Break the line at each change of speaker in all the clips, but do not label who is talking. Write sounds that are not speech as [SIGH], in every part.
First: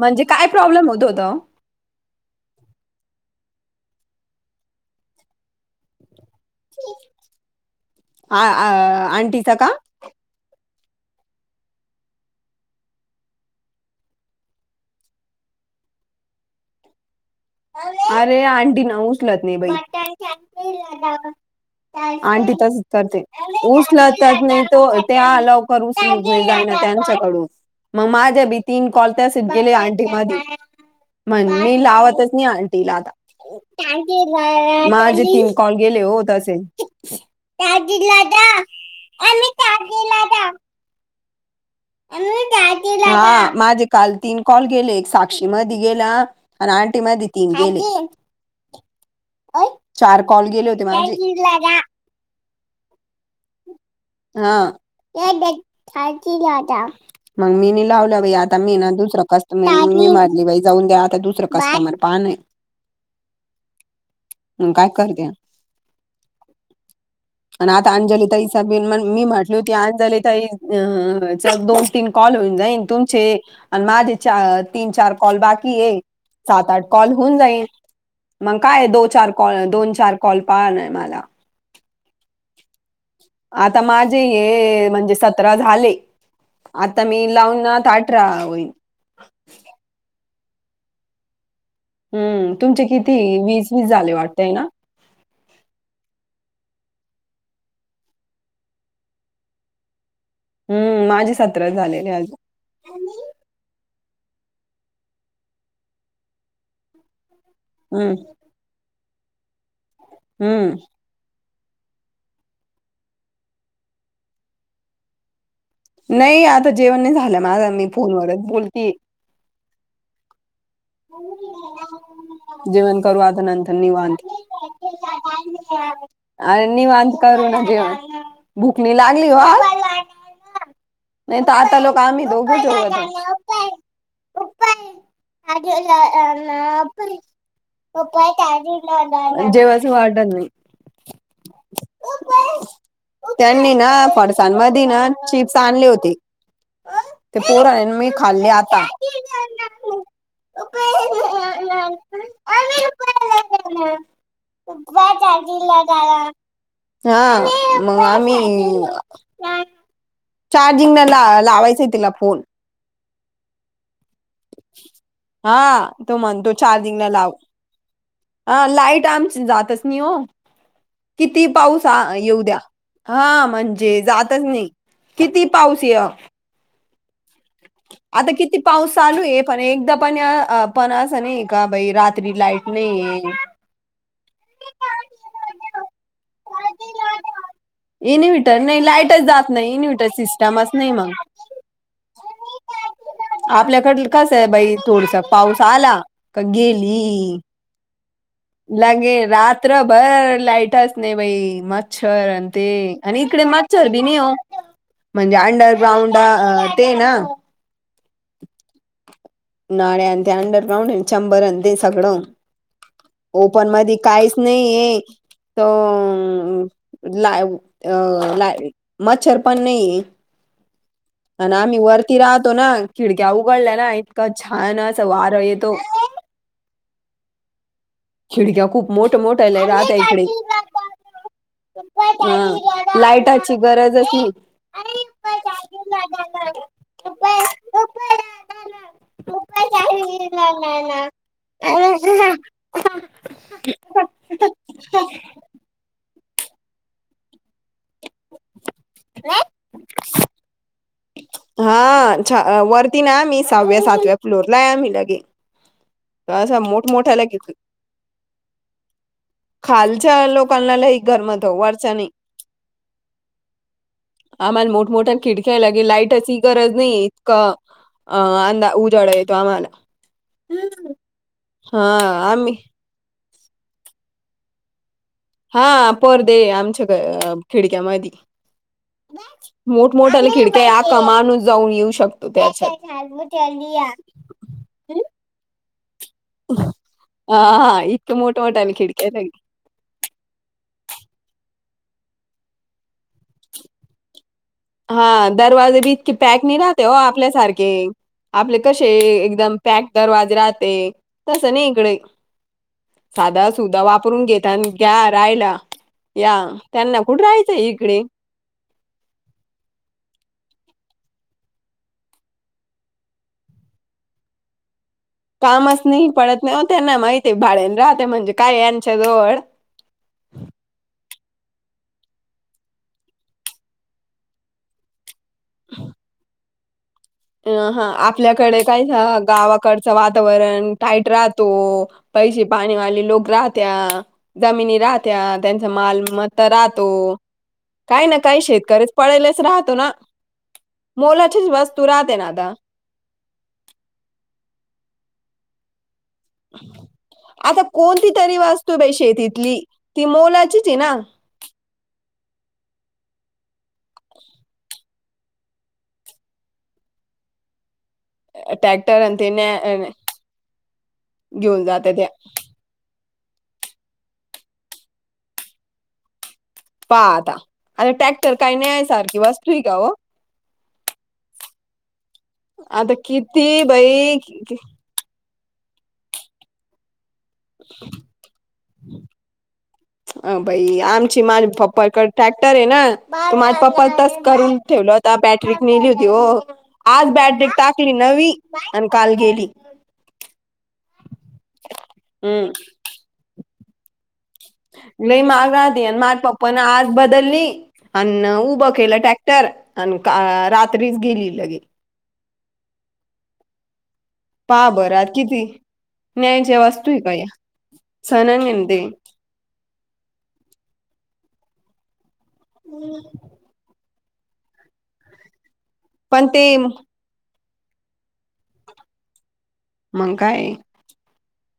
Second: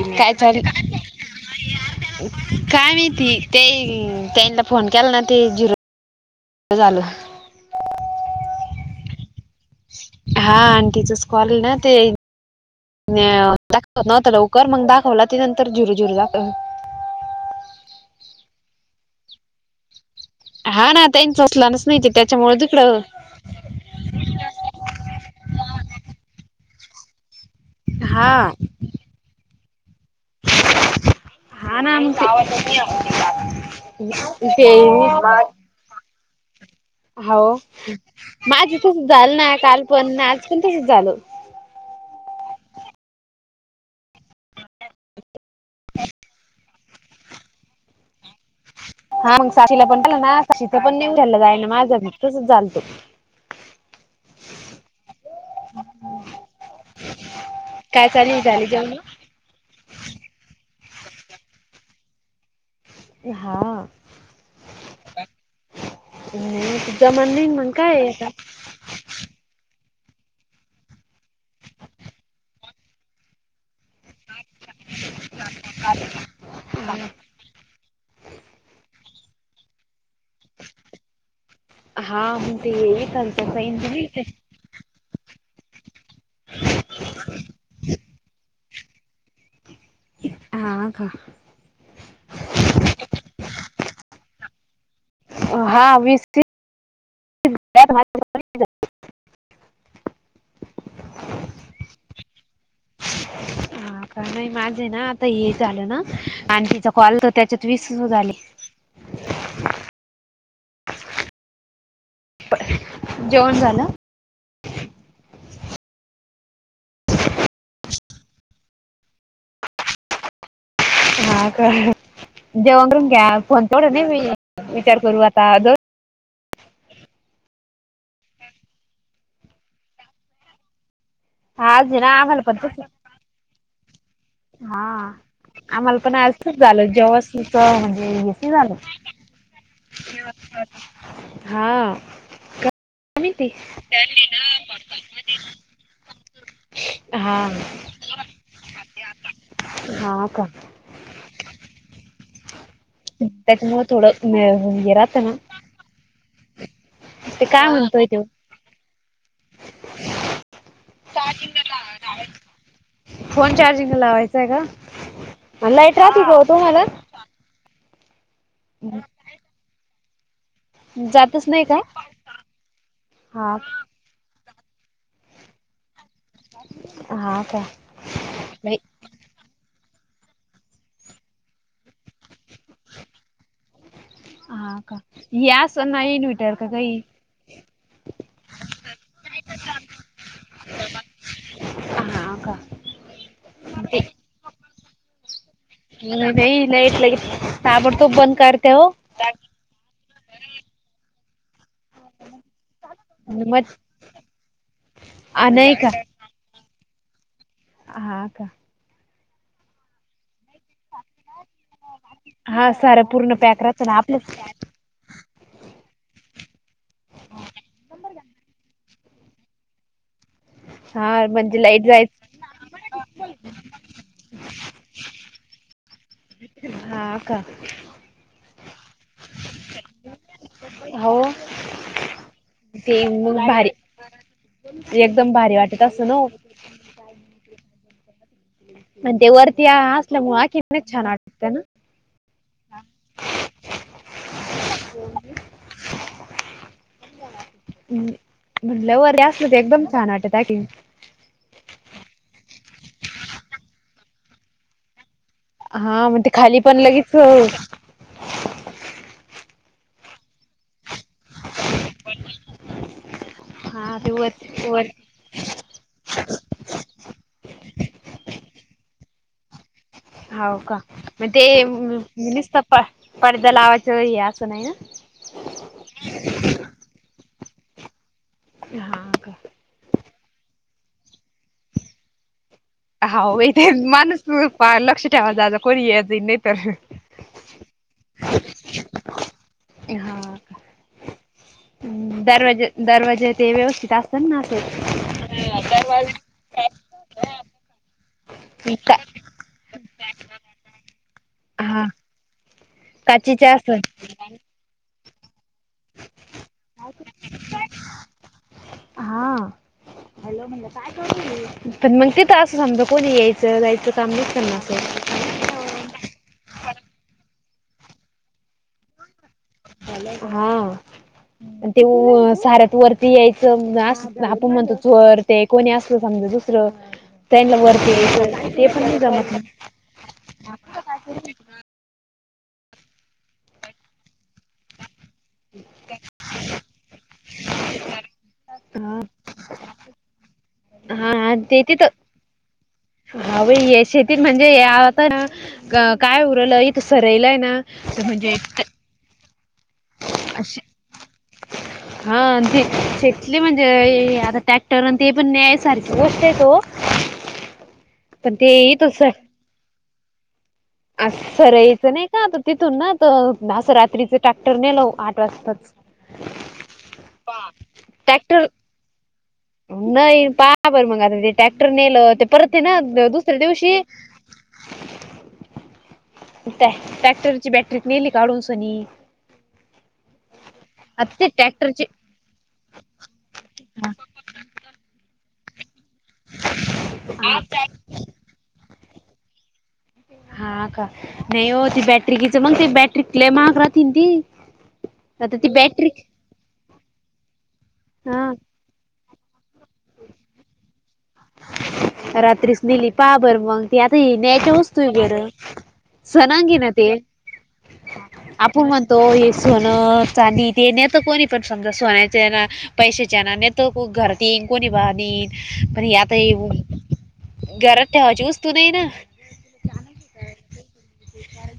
म्हणजे
काय चाल
प्रॉब्लेम होत होता ओ?
काय माहिती ते तेनला फोन केला ना ते झिरो अ झालं.
आ आ-आंटीचा का?
हा आणि तिचच कॉल ना ते दाखवत नव्हत लवकर मग, दाखवला ते नंतर झीरू झीरू दाखवल.
अरे आंटी ना, उचलत नाही बाई.
हा ना त्यांच [UNINTELLIGIBLE] नाही त्याच्यामुळं तीकडं
ऊस लावतात नाही तो ते आलॉव करू ऊस [UNINTELLIGIBLE] त्यांच्याकडून. मग
हा
माझ बी तीन कॉल तसेच गेले, आंटी मध्ये मग मी
हा ना मग
लावतच. आंटीला आता,
ते- ते
माझे तीन कॉल गेले हो तसे.
होव‌, माजी झाल ना काल पण आज पण तसच झाल. [INAUDIBLE]
हा माझे काल तीन कॉल गेले, एक साक्षी मध्ये गेला. आणि आंटी माधि तीन गेले.
[INAUDIBLE] हा मग साक्षीला पण प
चार
ना
कॉल गेले होते
साक्षीचं पण नेऊ,
माझे
घ्यायला जा ना माझं तसंच झालत.
हा त्या खायची [UNINTELLIGIBLE] ता मग मी नाही
काय
लावलं बाई,
चालू
आता
झाली
मी ना
जेवण
दुसरं कस. मी मारली बाई जाऊन द्या, आता दुसरं कस्टमर पाहणे.
हा.
मग काय करते
अ जमान नाहीईन मग काय आता.
त मी मंग मी म्हटल होती, आण झाले ताई अं.. चल दोन तीन कॉल, होऊन जाईन तुमचे. आणि माझे चार तीन चार कॉल बाकी ये, सात आठ कॉल होऊन जाईल. मग काय दो चार कॉल, दोन चार कॉल पाहाणा मला.
हा म्हणते येईन.
आता माझे हे, म्हणजे सतरा झाली. आता मी लावून अ अठरा होईन.
हा का.
हम्म, तुमचे किती वीस वीस झाले वाटतय ना.
हा वीस तीस.
हम्म, माझे सतरा झालेले अजून.
ह का नाही माझे ना आता हे झालं ना, आणि तिचा कॉल तर त्याच्यात वीसच
हं,
झाले.
हम्म.
जेवण झालं.
नाही आता जेवण नाही झालं, माझ मी फोनवरच बोलती.
हा का,
जेवण
जेवगून
करू
घ्या
आता नंतर
फोनकड नाही
निवांत.
मी विचार करू आता.
आज निवांत करूना जेवण भुक नाही लागली हो आज. नाही तर आता
आज
लोक
ना
आम्ही
आम्हाला
दोघ
पण तस
[UNINTELLIGIBLE]
हा. आम्हाला पण असच झालं, जेव्हा म्हणजे एसी झाल.
जेवायचं वाटत नाही.
हा. का माहिती
त्यांनी ना पडसानमध्ये ना, चिप्स आणले होते.
हा
ते पोरं आण, मी खाल्ले आता.
[INAUDIBLE] त्याच्यामुळ थोडं न्य हे राहत ना.
हा,
ते काय
मग
म्हणतोय तो
आम्ही. चार्जिंगनला लावायचंय तिला फोन.
फोन चार्जिंगला लावायचाय का, लाईट राहती का तुम्हाला.
अलाव हा लाईट आमची जातच नाही हो. किती
जातच नाही का
पाऊस आ येऊ द्या, हा म्हणजे जातच नाही. किती पाऊस याव.
हा का.
आता किती
नाही
पाऊस. चालू आहे पण एकदा पण य, अ पण असं नाही का बाई रात्री लाईट नाही ये.
हा का, यास नाही येन विटर क काही.
इन्व्हीटर नाही लाईटच जात नाही इन्व्हीटर सिस्टमच नाही मग.
हा हा
आपल्याकड कसं आहे बाई थोडस पाऊस सहाला काल
नाही लाईट
गेली
लगेच ताबडतोब बंद करते हो
लगेच रात्र भर लाईटच नाही बाई मच्छर आणि ते आणि इकडे
मग
मच्छर बी नाही हो म्हणजे
आ नाही का
अंडरग्राउंड ते ना
हा का?
नाले आणि ते अंडरग्राउंड चंबर ते सगळं
हा सारं पूर्ण पॅक
ओपन
राहतं
मध्ये
ना आपलं
काहीच नाही ये त.. ला ला मच्छर पण नाही
हा
आणि
म्हणजे
आम्ही
लाईट
वरती
जायच
राहतो ना खिडक्या उघडल्या ना इतका छान अस वार येतो
हा का?
खिडक्या खूप मोठ मोठ्यालाय राहत इकडे
हो
हा
ते मग
लाइटाची
भारी
गरजच नाही
ते तर सुणव
[UNINTELLIGIBLE]
आणि ते वरती असल्यामुळेच छान आटकत ना [INAUDIBLE] हम् म्हण लव वगैरे असलं तर एकदम छान वाटत चॅटिंग
हा छा वरती ना आम्ही सहाव्या सातव्या फ्लोअर ला आहे आम्ही लगे.
हा मग ते खाली
असं
पण लगेच
मोठमोठ्या
हो
लगे खालच्या लोकांना लई गरम होतय.
हा ते वर
आम्हाला
वर
मोठमोठा खिडकी केला की लाईटची गरज नाही इतकां अ अंदा उजाड येतो आम्हाला.
हावू का मग ते
हां, आम्ही
नुसत प पडदा लावायचं असं नाही ना.
हा परदे आमच्या खिडक्यामध्ये
हा का
मोठमोठ्या खिडक्या आखा माणूस जाऊन येऊ शकतो त्याच्यात
होाय माणूस लक्ष ठेवादा कोण येतय जा
हा इतु मोठा मोटा आल खिडकी्यातग
हा.. दरवाज दरवाजे ते व्यवस्थित अस ना
हा दरवाजे बी इतकी पॅक नाही राहते हो आपल्यासारखे आपले कसे एकदम पॅक दरवाजे राहते तस नाही
हा
इकडे
काचेचे
साधा
असल
सुद्धा वापरून घेत आणि या राहायला या त्यांना कुठ राहायचंय इकडे?
हा हॅलो म्हणाली पण मग तिथं असं समजा कोणी यायचं जायचं काम नाही करणार असं.
कामच नाही पडत नाहीव त्यांना माहिती भाडेन राहते म्हणजे काय यांच्या जवळ.
हा ते साऱ्रयात वरती यायचं अस आपण म्हणतो चोर ते कोणी असलं समज दुसरं
अ
त्यांना
हा
वरती यायचं
आपल्याकडे
ते
काय
पण नाही जमत
गावाकडचं वातावरण टाईट राहतो. पैसे पाणी वाले लोग राहते जमिनी राहते. त्या त्यांचा मालमत्ता राहतो. काही ना काही शेतकरीच
ना
पळलेच राहतो ना
हा हा ते अ
तु राहते ना आता
हव यशेती म्हणजे आता काय उरलं इथ सरयलंय ना म्हणजे त
तु शेतीतली ती मोलाचीच ना?
हा ते शेतली म्हणजे आता टॅक्टर ते पण न्याय सारखी गोष्ट आहे तो पण ते तस
[UNINTELLIGIBLE]
अस
घेऊन
सरायचं
जाते त्या
नाही का तिथून ना तर असं रात्रीच टॅक्टर नेलो आठ वाजताच
पा आता आता टॅक्टर
ट्रॅक्टर
काही नाही आहे सारखी बस
नाही पाहा बर मग आता ते ट्रॅक्टर नेलं. ते परतते ना
आता
दुसऱ्या
किती
दिवशी
बाई कि-
टॅ ट्रॅक्टरची बॅटरी नेली काढून सनी.
अ भाई
आता
आमची
ते
माझ माल
ट्रॅक्टरची
पप्पाडे ट्रॅक्टर आहे ना त माझप्पा
हा
तस करून ठेवलं होता बॅटरी नेली होती हो आज बॅटरी टाकली नवी. आणि काल गेली.
हा का नाही हो त बॅटरी किच
हम्म
मग ते बॅटरी कले महाग राहतील ती [UNINTELLIGIBLE]
लय
आता ती
महाग
बॅटरी
आणि माय पप्प न आज बदलली
हा
आणि उभं केलं टॅक्स तर रात्रीच गेली लगे.
रात्रीच नेली पाहा बर मग. ते आता हे न्याच्या
पहा
वस्तूहे
बरं आज
बर
किती
सनागी
न्यायच्या
ना
वस्तू
ते
आहे का या सण
आपुन
ते
म्हणतो सोनं चांदी ते नेत कोणी पण समजा सोन्याचेना पैशाच्या ना न घर येईन कोणी बाणीन पण आता येऊ घरात ठेवायची वस्तू नाहीय ना.
मग काय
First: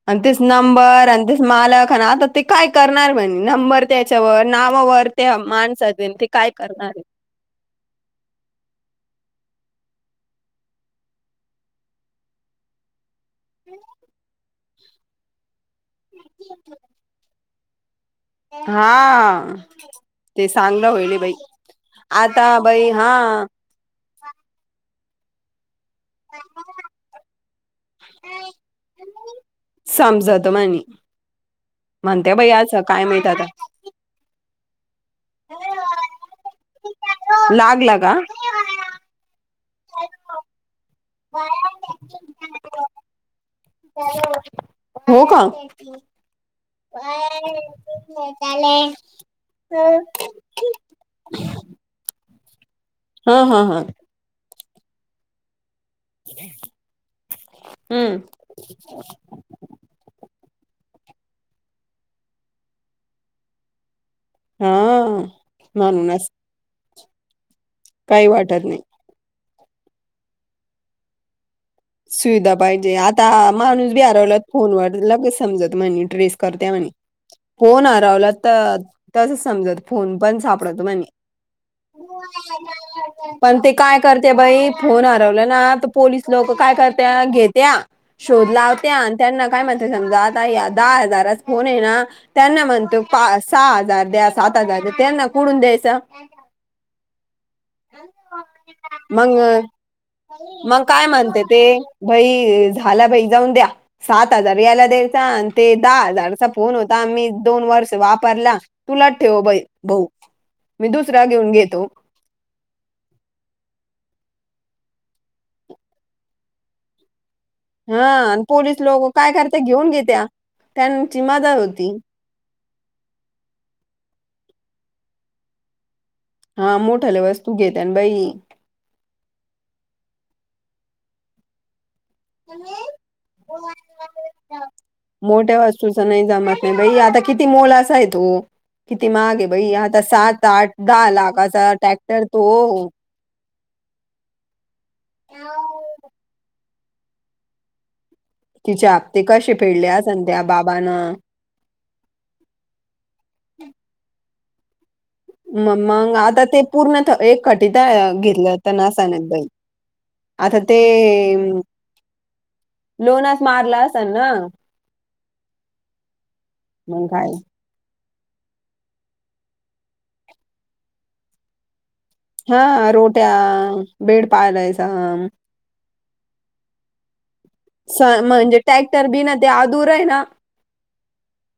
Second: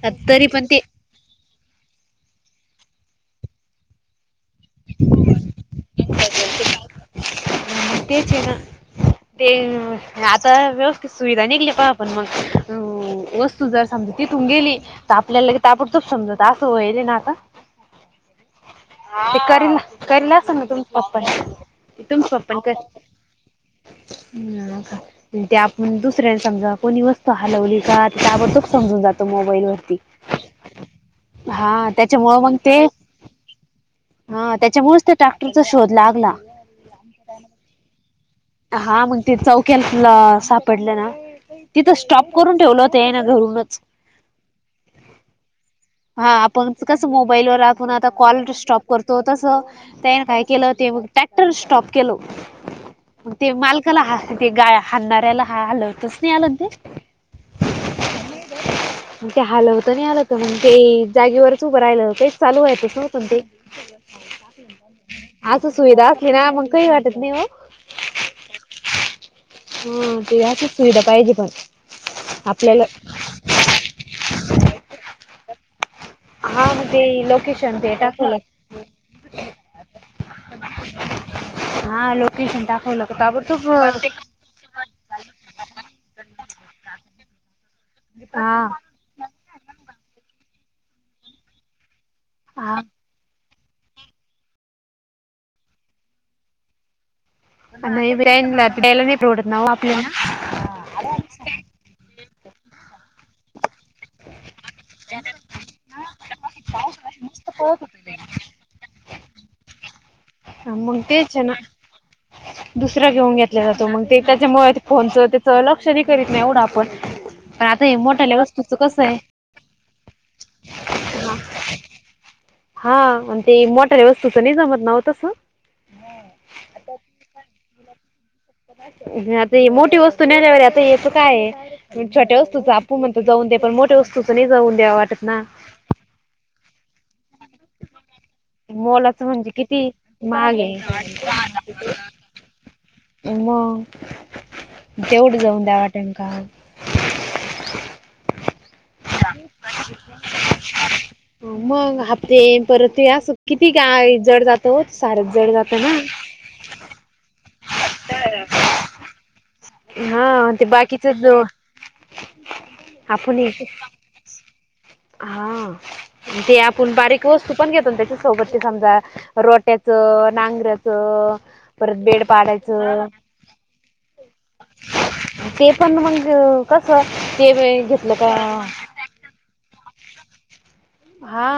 आणि तेच
तरी पण ते
नंबर आणि ते मालक आता ते काय करणार म्हणे नंबर त्याच्यावर नावावर ते माणसात ते काय करणार?
तेच ना [UNINTELLIGIBLE] ते आता व्यवस्थित सुविधा निघली पहा आपण मग हो वस्तू जर समजा तिथून गेली तर आपल्याला लगे ताबडतोप समजत असं वयल ना आता?
हा
ते करील करील
ते
असं ना
चांगलं
तुमच्या
होईल बाई
पप्पाने
आता बाई हा.
ह ते आपण दुसऱ्याने समजा कोणी वस्त त हलवली का ते ताबडतोब समजून जात मोबाईलवर.
समजत मनी म्हणते
त्याच्यामुळं
बाई
मग ते
असं काय माहित आता.
हा त्याच्यामुळेच त्या ट्रॅक्टरचा शोध लागला.
लागला का?
हा मग ते चौक्याला सापडलं ना तिथं स्टॉप करून ठेवलं होत यांन धरून.
हो का?
हा आपण कसं मोबाईलवर आपण आता कॉल स्टॉप करतो तसं त्याने काय केलं ते टा स्टॉप केलो
हा
ते
हा हा
मालकाला ह ते गा हलणाऱ्याला हा हलवत नाही आलना ते
हम्म
[UNINTELLIGIBLE] ते हलवता नाही आल त मग ते जागेवरच उभं राहिलं काहीच चालू व्हायच नव्हतं ते
हा
असं सुविधा
म्हणूनच
असली ना मग काही वाटत नाही हो.
काही वाटत नाही.
हा ते आसच सुविधा पाहिजे पण.
सुविधा
आपल्याला.
पाहिजे आता माणूस बी हरवला फोनवर लगे समजत म्हणे. ट्रेस
हा
करते
मग
म्हणे
ते लोकेशन
फोन
ते
हरवला
टाकवलं
तर तसच समजत फोन पण सापडतो म्हणे.
हा लोकेशन टाकवलं का
पण
ताबडतोब
ते काय करते. बाई फोन हरवल ना त पोलीस लोक काय करत्या घेत्या शोध
हा
लावत्या आण. त्यांना काय म्हणत समजा आता दहा हजारच फोन आहे ना त्यांना
हा
म्हणतो. पा सहा हजार द्या सात हजार त्यांना कुडून द्यायचं.
आण इब्राहमला द्यायला नाही प्रवडत
मग
ना आपल्याला.
मग काय म्हणते ते बाई झाला बाई जाऊन द्या सात हजार याला. ते आण ते दहा हजारचा फोन होता आम्ही दोन वर्ष वापरल्या तुलाट ठेव बाई. बऊ मी
मग
दुसरा
तेच
घेऊन
ना.
घेतो.
दुसरा घेऊन घेतला जातो मग ते त्याच्यामुळे फोनच त्याच लक्षही करीत नाही एवढं आपण. पण आता हे
हा
मोठ्याल्या
आणि
वस्तूचं
पोलीस
कसं
लोक काय
आहे
करते घेऊन घेत्या त्यांची मजा होती.
हा आणि ते मोटऱ्या वस्तूचं नाही जमत नाव तसं.
हा मोठले वस्तू घेत आणि बाई.
आता ये मोठी वस्तू नेल्यावर आता येत काय आहे. छोट्या वास्तूचा आपू म्हण तर जाऊ दे पण मोठ्या वस्तूचं नाही जाऊन दे वाटत ना.
तुझ नाही जमत नाही बाई आता किती मोल असा आहे तो. किती
मोलाचं
माहागे
म्हणजे
बई
किती
आता सात
महाग
आठ
आहे
दहा लाखाचा ट्रॅक्टर तो.
मग तेवढ जाऊन द्यावाटेम का.
तिचे आप्ते कसे फेडलेन त्या बाबान.
अ मग हप्ते परतूया किती ग जड जातो सार.
मग मग आता ते पूर्ण एक खटिता घेतलंता नासान बल.
हा
आता ते
बाकीच आपण
लोनास
हे
मारलं असाल ना.
हा ते आपण
मग
बारीक
काय
वस्तू. ण घेतो त्याच्या सोब समजा रोट्याच नांगऱच परत बेड.
हा
पाडायचं
रोट्या बेड पाहालायचा.
ते पण मग कसं ते वेळ घेतलं का?
तर बीन ते आदूर आहे ना.
हा.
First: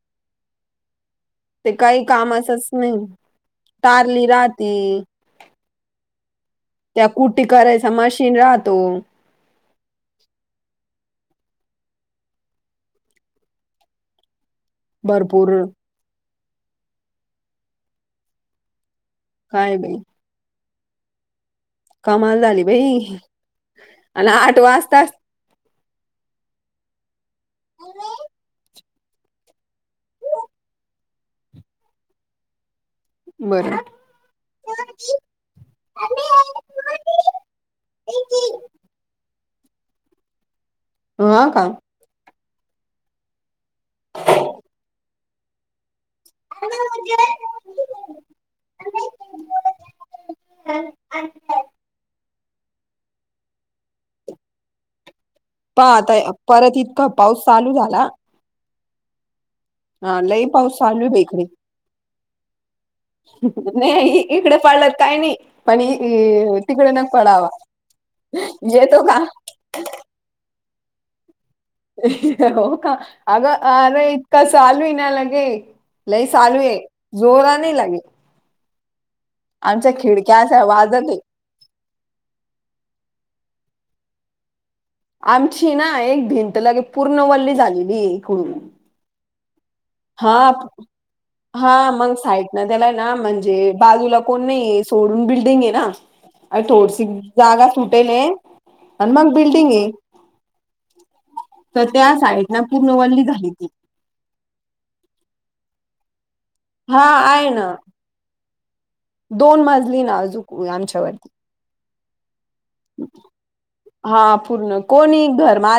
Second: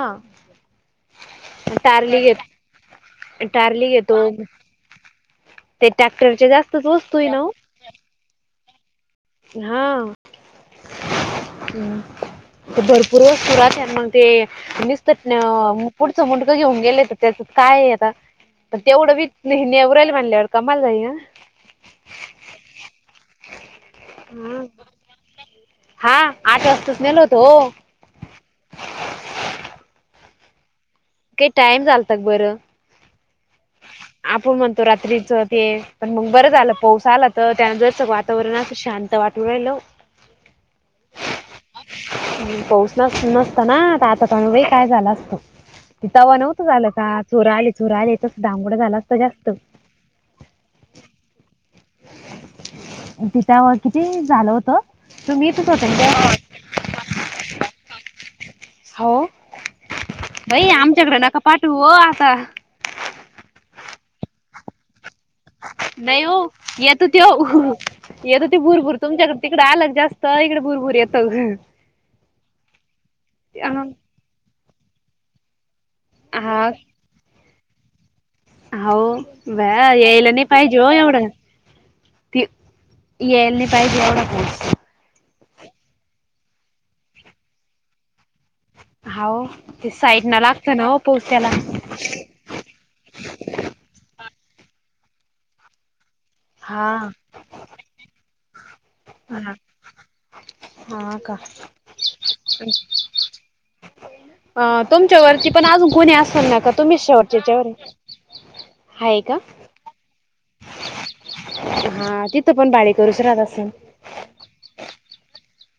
ते काही
टार्ली
कामाचच नाही.
घेत टार्ली घेतो.
तारली राहती
ते ट्रॅक्टर चे जास्तचोस्तो ना.
ह मशीन राहतो.
हा हम्म भरपूर वस् पुरात आहे मग. ते मस्त न.
भरपूर
पुढचं मुटकं घेऊन गेलं तर त्याच काय आता प तेवढं वीच
काय बाई
नेवराल म्हणल्यावर. कमाल वही न.
कमाल झाली भाई.
ह हा आठ वाजताच नेलो होतो. काही टाइम चालत क बरं.
बरं.
आपण म्हणतो रात्रीचं ते पण मग बरं झालं पाऊस आला तर त्यान जर स वातावरण असं शांत वाटत. तू राहिलो.
ह का?
पोचण नसत ना आता त वेळ काय झाला असतो. ति तवा नव्हतं झालं का चुर आले चोर आले तस धांगड झाला असत जास्त.
ह आ.
तिथ किती झालं होत.
प आता परत इतका पाऊस चालू झाला.
हो
हा लई
भाई
पाऊस चालू आहे
आमच्याकडे
बाई
नका
इकडे.
पाठू व आता.
नाही इकडे पाळलंत काय नाही. पण इ-
नाही हो
इ- तिकडे
येत
न
होते ते
पडावा
हो येत होती भुरभूर
येतो का
तुमच्याकडे तिकड आला की जास्त. तव्हा इकडं भरपूर येतं हं
अ ह ह ह हो का अगं अरे इतका चालू नालागे. लई चालू आहे
हा
जोरा नाही लागेल.
हा ओ ना यायला
खिडक्या
नाही
अशा
पाहिजे हो
वाजत आहे
एवढं ते यायला नाही पाहिजे एवढा पाऊस
आमची ना एक भिंत लगे पूर्ण ओल्ली झालेली इकडून.
हा ओ ते
हा
साईडन लागत ना हो पोहोचायला
म त्याला ना म्हणजे बाजूला कोण नाही सोडून बिल्डिंग आहे ना. अ
हा
थोडसी जागा सुटेल आहे आणि मग
हा
बिल्डिंग आहे.
हा का
तर त्या साईडनं पूर्ण ओल्ली झाली ती
अ तुमच्यावरती पण अजून कोणी असल ना का तुम्हीच
हा
शेवटच्या
ना
हेच्यावर आहे. का
दोन मजली आणि आजुक [UNINTELLIGIBLE] आमच्यावरती
हा तिथं पण भाडेकरूच राहत असेल
हा पूर्ण कोणी घरमाल